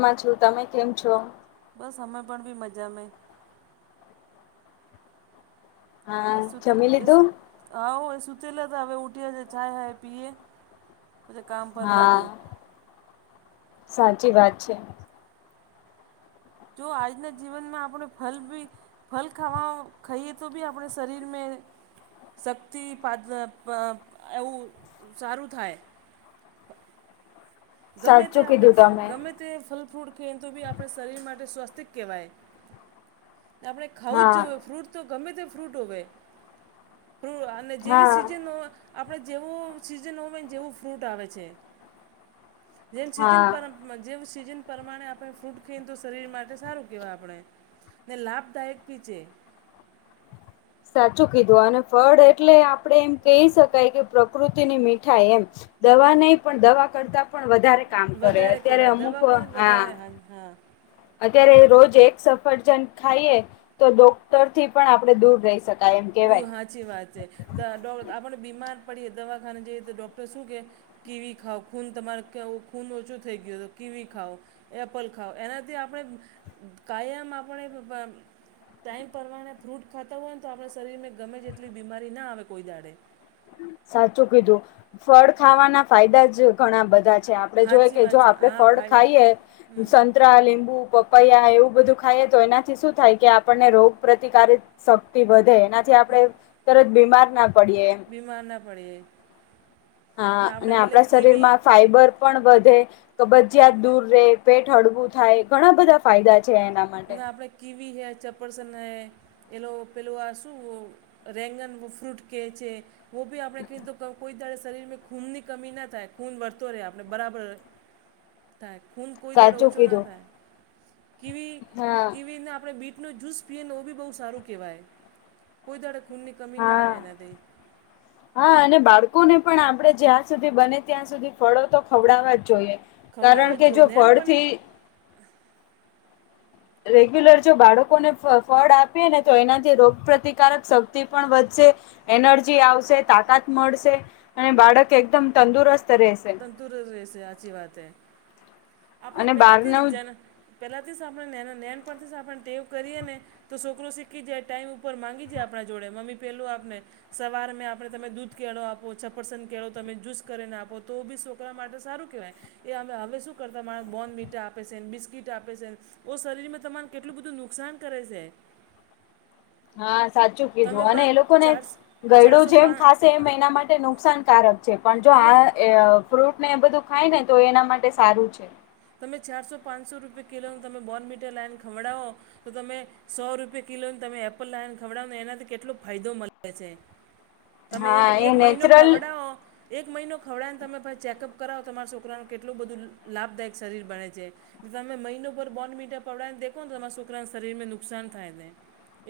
માં છું તમે કેમ છો. બસ અમે પણ બી મજા મે. હા એ સતે જમી એ લીધું આવો એ સુતેલા તો હવે ઉઊઠી જજ ચાય હાય પીએ. પછી કામ પર હા લાગવું સાચી વાત છે. જો આજના જીવનમાં આપણે ફલ ભી. ફલ ખાવા ખાઈએ તો બી આપણે શરીર મે. શક્તિ પા એવું સારું થાય. ગમે તે સાચું આપણે કીધું તમે ગમે તે ફલ ફ્રૂટ ખાઈ તો બી આપણે શરીર માટે સ્વસ્તિક કહેવાય. આપણે ખાવું હા જ જોઈએ ફ્રૂટ તો ગમે તે ફ્રૂટ હો ફ અને જેવી હા સિઝન હોય આપણે જેવું સિઝન હોય ને જેવું ફ્રૂટ આવે છે. જેમ હા સિઝન પર જેમ સિઝન પ્રમાણે આપણે ફ્રૂટ ખાઈએને તો શરીર માટે સારું કેહેવાય આપણે. ને લાભદાયક પી છે. સાચું કીધું અને ફળ એટલે આપણેે એમ કહી શકાય કે પ્રકૃતિની મીઠાઈ એમ. દવા નહી પણ દવા કરતા પણ વધારે કામ કરે અત્યારે અમુક હા. હન હા. અત્યારે રોજ એક સફરજન ખાઈએ તો ડોક્ટર થી પણ આપણે દૂર રહી શકીએ. દુ હાચી વાત છે આપણે બીમાર પડીએ દવાખાને જઈએ તો ડોક્ટર શું કે કીવી ખાઓ ખૂન તમારે કમ ખૂન ઓછો થઈ ગયો હતો કીવી ખાવ. એપલ ખાઓ એનાથી આપણે કાયમ આપણે ટાઈમ પરમાણે ફ્રૂટ ખાતા હોય ને તો આપણા શરીરમાં ગમે જેટલી બીમારી ના આવે કોઈ દાડે. સાચું કીધું ફળ ખાવાના ફાયદા જ. ઘણા બધા છે આપડે જોઈએ સાચી કે વાત જો છે આપડે હા ફળ ફાયદા ખાઈએ હમ સ. કતરા લીંબુ પપૈયા એવું બધું ખાય તો એનાથી શું થાય કે આપણને રોગ પ્રતિકાર. શક્તિ વધે એનાથી આપણે તરત બીમાર ના પડીએ. એમ ી મારના પડે. હા અને આપણા કીવી શરીરમાં ફાઈબર. પણ વધે કબજીયાત દૂર રે પેટ હળવું થાય ઘણા બધા ફાયદા છે એના. માટે ના આપડે કીવી હૈ ચપ્પરસ ન હૈ પેલું પેલું આ શું રેંગનનું ફ્રૂટ કેચે. હો બી આપણે કુ કોઈ દા શરીરમાં ખૂનની કમી ના થાય ખૂન વળતો રહે આપણે બરાબર થાય. હૂન કોઈ દાડો સાચું ઓછો ના કીધું થાય કીવી હા. કીવીને આપણે બીટનો જ્યૂસ પીએ ને એ બી બહુ સારું કહેવાય. કોઈ દાડો ખૂનની કમી ના હા આવે એનાથી. [inaudible] હા અને બાળકોને પણ આપડણે જ્યાં સુધી બને ત્યાં સુધી ફળો તો ખવડાવવા જ જોઈએ. ખવડાવવા કારણ જ કે જોઈએ જો નેન પણ ફળથી રેગ્યુલર જો બાળકોને ફ ફળ આપીએ ને તો એનાથી રોગપ્રતિકારક શક્તિ પણ વધશે. એનર્જી આવશે તાકાત મળશે અને બાળક એકદમ તંદુરસ્ત રહેશે. તંદુરસ્ત રેસે હાચી વાત હૈ આપણે અને પેલાથી બહારનું જ. પેલાથી આપણે નેના નેન પરથી આપણે ટેવ કરીને તો છોકરો શીખી જાય ટાઈમ ઉપર માંગી જાય આપણા જોડે મમ્મી પેલું આપને. સવાર મેં આપણે તમે દૂધ કેળો આપો છપરસન કેળો તમે જુસ કરીને આપો. તો બી છોકરા માટે સારું કહેવાય. એ અમે હવે શું કરતા મારા બોન મીટા આપે છેને બિસ્કીટ આપે છે. ઓ શરીરમાં તમારે કેટલું બધું નુકસાન કરે છે. હા સાચું તમે કીધું અને બ એ લોકો ને ચાર ગયડું ચારસો જેમ પા ખાસે એમ એના માટે નુકસાનકારક છે પણ જો તમે આ એ. ફ્રૂટ ને એ બધું ખાય ને તો એના માટે સારું છે. તમે ચારસો પાંચસો રૂપિયા કિલોનું તમે બોર્નવિટા લાઈને ખવડાવો તો તમે સો રૂપિયા કિલો તમે એપલ લાવને ખવડાવો ને એનાથી કેટલો ફાયદો મળે છે. [inaudible] તમે એક એ એક મહિનો નેચરલ ખવડાઓ એક મહિનો ખવડાવને તમે પછી ચેકઅપ કરાવો તમારા છોકરાનું કેટલું બધું લાભદાયક શરીર બને છે. તમે મહિનો પર બોન્ડવિટા પવડા ને દેખો ને તમારા છોકરાને શરીરને નુકસાન થાય ને.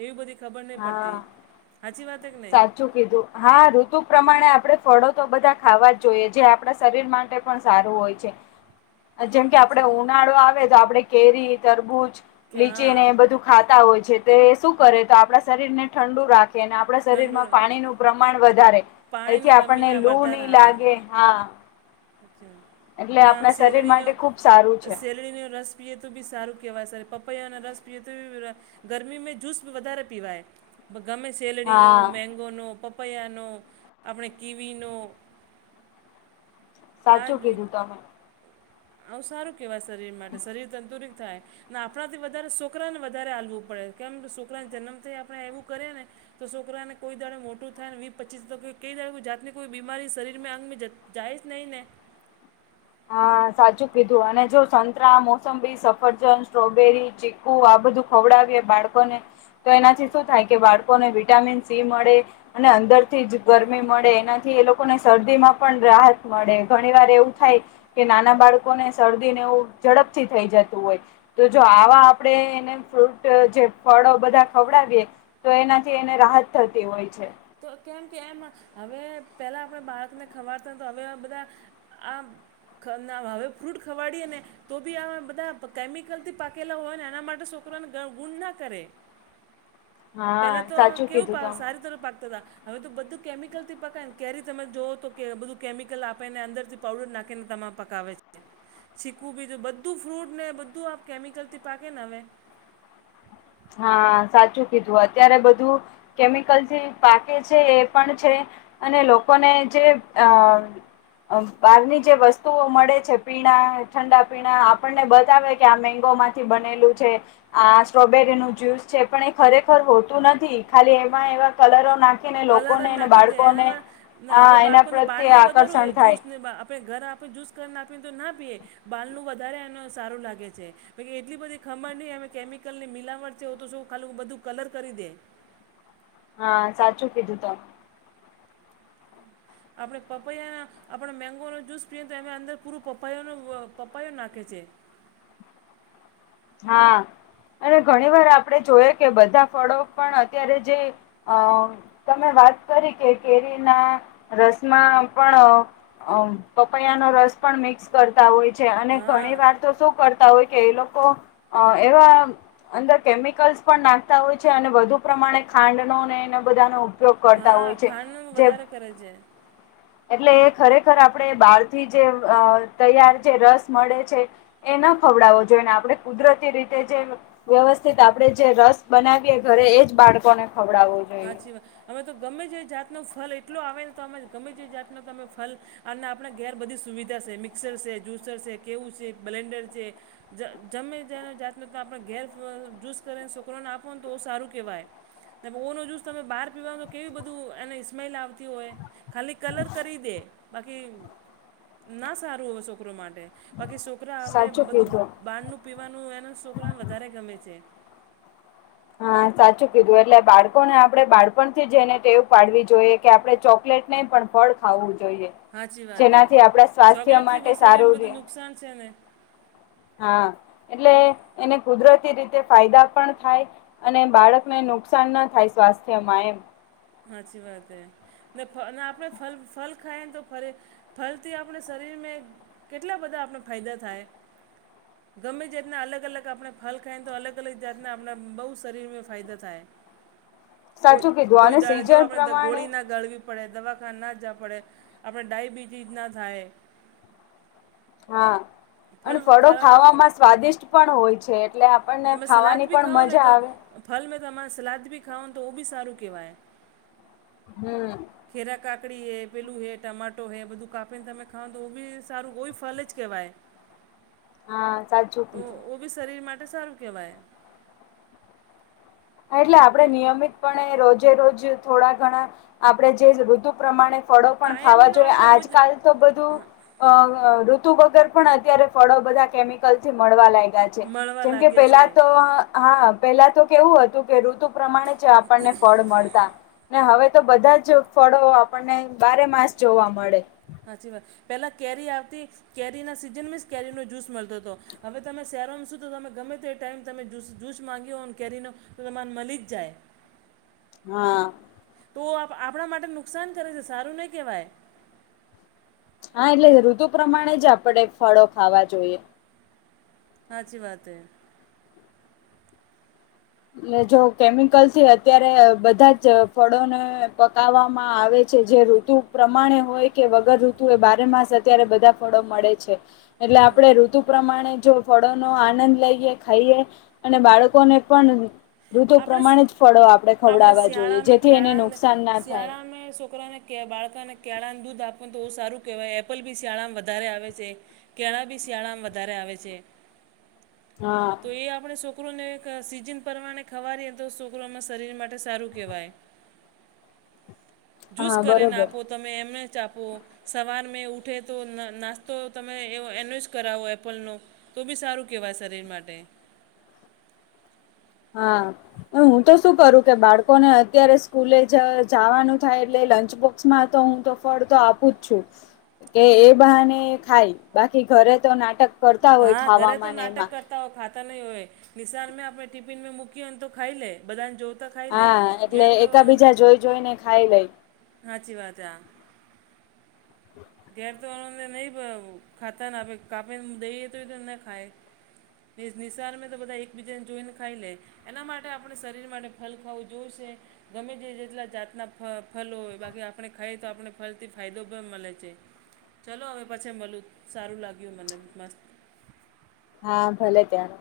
એવી બધી ખબર નહીં પડતી હાચી વાત કે નહીં. હાચુ કીધું હા ઋતુ પ્રમાણે આપણે ફળો તો બધા ખાવા જ જોઈએ જે આપણા શરીર માટે પણ સારું હોય છે. જેમ કે આપડે સાચી ઉનાળો આવે તો આપડે કેરી, તરબૂચ કે હા લીચીને એ બધું ખાતા હોય છે તે શું કરે તો આપણા શરીરને ઠંડુ રાખે અને આપણા ઠંડુ શરીરમાં પાણીનું પ્રમાણ વધારે એથી પાણીની આપણને કમીના લૂ ની લાગે હા. અચ્છા એટલે જે આમ આપણા શરીર સેલડીનો માટે ખુબ સારું છે શેલડીનો રસ, પીએ તો બી સારું કહેવાય સર પપૈયા અને રસ પીએ તો બી ગરમીમાં જૂસ વધારે પીવાય. ગમે સેલડીનો, હા મેંગોનો, પપૈયાનો આપણે કીવીનો. આ સાચું જ કીધું તમે. આવું સારું કેવાય શરીર માટે શરીર તંદુરત થાય. ને આપણાથી વધારે સોકરાને વધારે આલવું પડે. કેમ કે સોકરાને જન્મથી આપણે એવું કરીએ ને. તો સોકરાને કોઈ દાડે મોટું થાય ને વીસ પચીસ તો કઈ દા જાતની કોઈ બીમારી શરીરમાં અંગમે જત જાય જ નહીં ને. હા સાચું કીધું અને જો સંતરા, મોસંબી, સફરજન સ્ટ્રોબેરી, ચીકુ હુ આ બધું ખવડાવીએ બાળકોને તો એનાથી શું થાય કે બાળકોને વિટામિન સી મળે. અને અંદરથી જ ગરમી મળે એનાથી એ લોકોને શરદી માં પણ રાહત મળે ઘણી વાર એવું થાય કે નાના બાળકોને શરદી ને એવું ઝડપથી થઈ જતું હોય. તો જો આવા આપણેે એને ફ્રૂટ જે ફળો બધા ખવડાવીએ. તો એનાથી એને રાહત થતી હોય છે. તો કેમ કે એમ હવે પેલા આપણે બાળકને ખવાડતા તા હવે બધા આમ ના હવે ફ્રૂટ ખવાડીએ ને તો બી આ બધા કેમિકલથી પાકેલા હોય ને એના માટે સોકરોને ગ ગુણ ના કરે. [inaudible] પેલા તો સાચું કેવું કીધું પા તમે સારી તર પાક તાતા હવે તો બધું કેમિકલથી પકાયને કેરી તમે જોઓ તો કે બધું કેમિકલ આપે ને અંદરથી પાવડર નાખીને તમારે પકાવે છે. શીખવું બી જો બધું ફ્રૂટ ને બધું આપ કેમિકલથી પાકે ને હવે હા સાચું કીધું અત્યારે બધું કેમિકલથી પાકે છે એ પણ છે અને લોકોને જે અ બહારની જે વસ્તુઓ મળે છે. પીણા, ઠંડા પીણા આપણને બતાવે કે આ મેંગોમાં થી બનેલું છે, આ સ્ટ્રોબેર રીનો જ્યુસ છે. પણ એ ખરેખર હોતું નથી ખાલી એમાં એવા કલરો નાખ કલર જ નાખી દે એનામાં ને હા હવે એના બાળકોને પ્રત્યે બારનું વધારે આકર્ષણ હોય થાય જૂસને આપે ઘરે આપે જૂસ કરને આપીને તો ના પીએ. બારનું વધારે એને સારું લાગે છે. હવે કે એટલી બધી ખમણની અમે કેમિકલની મિલાવટ છે તો શું ખાલું બધું કલર કરી દે. હા સાચું કીધું તમ આપણે પપૈયાના આપણે મેંગોનો જુસ પીએ તો એને અંદર પૂરું પપૈયાનો પપૈયો નાખે છે. હા અને ઘણી વાર આપણે જોઈએ કે બધા ફળો પણ અત્યારે જે અ તમે વાત કરી કે કેરીના રસના પણ અ પપૈયાનો રસ પણ મિક્સ કરતા હોય છે. અને હા ઘણી વાર તો શું કરતા હોય કે એ લોકો અ એવા અંદર કેમિકલ્સ પણ નાખતા હોય છે. અને વધુ પ્રમાણે ખાંડનો ને એનો બધાનો ઉપયોગ કરતા હોય હહ છે ખાંડનું જે વધારે કરે છે. એટલે એ ખરેખર આપણે બહારથી જે અ તૈયાર જે રસ મળે છે. એ ન ખવડાવો જોઈએ ને આપણે કુદરતી રીતે જે વ્યવસ્થિત આપડે જે રસ બનાવીએ ઘરે એજ બાળકોને ખવડાવો સાચી વાત. હવે તો ગમે તે જાતનો ફલ એટલો આવે ને તો અમે ગમે તે જાતનો તમે ફલ અને આપણા ઘેર બધી સુવિધા છે. મિક્સર છે, જ્યુસર છે, કેવું છે, બ્લેન્ડર છે. જ જમે જ જાતનો આપણે ઘેર જૂસ કરીને સોકરાને આપો ને તો ઓ સારું કહેવાય. પોઓનો જૂસ તમે બહાર પીવાનો કેવી બધું એને સ્મેલ આવતી હોય ખાલી કલર કરી દે. બાકી ના સારું હોય સોકરો માટે. બાકી સોકરા હવે સાચું બધું કીધું. બારનું પીવાનું એના સોકરાને વધારે ગમે છે. હા સાચું કીધું. એટલે બાળકોને આપણે બાળપણથી જ એને ટેવ પાડવી જોઈએ કે આપણે ચોકલેટ નહીં પણ ફળ ખાવું જોઈએ. હાચી વાત હે જેનાથી આપણા સ્વાસ્થ્ય ચોકલેટથી માટે બી શરીરમાં સારું રે. બધું નુકસાન સે ને? હા એટલે એને કુદરતી રીતે ફાયદા પણ થાય. અને બાળકને નુકસાન ના થાય સ્વાસ્થ્યમાં એમ. હાચી વાત હૈ. ને અને આપણે ફ ફલ ખાયને તો ફરી ફલથી આપણે શરીર મે કેટલા બધા આપણે ફાયદા થાય [inaudible] ગમે જાતના અલગ અલગ આપણે ફલ ખાઈએ ને તો અલગ અલગ જાતના આપના બહુ શરીરમે ફાયદા થાય. કોઈ સાચું કીધું. કોઈ અને દાડે જો સીઝન આપણે પ્રમાણે ગોળી ના ગાળવી. પડે, દવાખાન ના જાવા પડે, આપણે ડાયબિટીસ ના થાય. હા અને ફળો ખાવામાં સ્વાદિષ્ટ પણ હોય છે. એટલે આપણને તમે સલાદ ખાવાની બી પણ ખાઓ ને મજા તો આવે. ફલ મે તો મા સલાદ બ ખાવા તો ઓ સારું કહેવાય. હમ. ખેરા કાકડી હે પેલું હે ટમાટો હે બધું કાપીને તમે ખા તો એ બી સારું કોઈ ફલ જ કહેવાય. હા સાચું તો કીધું. ઓ બી શરીર માટે સારું કહેવાય. એટલે આપણે કે નિયમિતપણે રોજે રોજ થોડા ઘણા આપણે જે ઋતુ પ્રમાણે ફળો પણ ખાવા કાયમનો જોઈએ આપણે રોજ આજકાલ તો બધું અ ઋતુ વગર પણ અત્યારે ફળો બધા કેમિકલ થી મળવા લાગ્યા છે. મળવા જેમ કે લાગ્યા છે પેલા તો. હા પેલા તો કેવું હતું કે ઋતુ પ્રમાણે જ આપણને ફળ મળતા. ને હવે તો બધા જ ફળો આપણને બારે માસ જોવા મળે. સાચી વાત પહેલા કેરી આવતી કેરીના સિઝનમાં જ કેરીનો જૂસ મળતો હતો. હવે તમે શહેરોમાં શું તો તમે ગમે તે ટાઈમ તમે જૂસ માંગ્યો કેરીનો. તોમાન મળલી જ જાય. હા. તો આપણા માટે નુકસાન કરે છે સારું નહી કહેવાય. હા એટલે ઋતુ પ્રમાણે જ આપણે ફળો ખાવા જોઈએ. હાચી વાત હૈ. એટ જો કેમિકલ થી અત્યારે બધા જ ફળોને પકાવવામાં આવે છે જે. ઋતુ પ્રમાણે હોય કે વગર ઋતુ એ બારે માસ અત્યારે બધા ફળો મળે છે. એટલે આપણે ઋતુ પ્રમાણે જો ફળોનો આનંદ લઈએ ખાઈએ અને બાળકોને પણ ઋતુ આપણે પ્રમાણે જ ફળો આપણે ખવડાવવા જોઈએ જેથી એને નુકસાન ના થાય. અમે છોકરાને કે બાળકાને કળાને દૂધ આપવાનું તો બુ સારું કહેવાય એપલ બી શિયાળામાં વધારે આવે છે. કેળા બી શિયાળામાંમ વધારે આવે છે. હા. તો એ આપણે છોકરો ને એક સીજન પમાણે. ખવારીએ તો છોકરોમાં શરીર માટે સારું કહેવાય. જ્યુસ હા કરીને બરોબર આપો તમે એમને ચ આપો. સવાર મેં ઉઠે તો નાસ્તો તમે એનો જ કરાવો એપલનુ. તો બી સારું કેહેવાય શરીર માટે. હા. હું તો શું કરું કે બાળકોને અત્યારે સ્કૂલે જ જવાનું થાય એટલે લંચ બોક્સમાં તો હું તો. ફળ તો આપું જ છું કે એ બહાને ખાય બાકી ઘરે તો નાટક કરતા હોય હા ઘરે તો ખાવામાં નાટક એમાં. કરતા ખાતા નહીં હોય નિશાન આપણે ટિફિનમાં મૂકીને તો ખાઈ લે બધાને જો હા એટલે એકા બીજા જોઈ જોઈને ખાઈ લઈ. સાચી વાત છે. [unintelligible] ઘેર તોને નહી ખાતા કાપેને દઈએ તો ખાય. નિસાર મે તો બધા એકબીજા ને જોઈ ને ખાઈ લે. એના માટે આપણે શરીર માટે ફલ ખાવું જોયુંશે ગમે તે જેટલા જાતના ફલોય બાકી આપણે ખાઈએ તો આપણે ફલ થી ફાયદો પણ મળે છે. ચાલો હવે પછી મલું સારું લાગ્યું મને મસ્ત હા ભલે ત્યાં.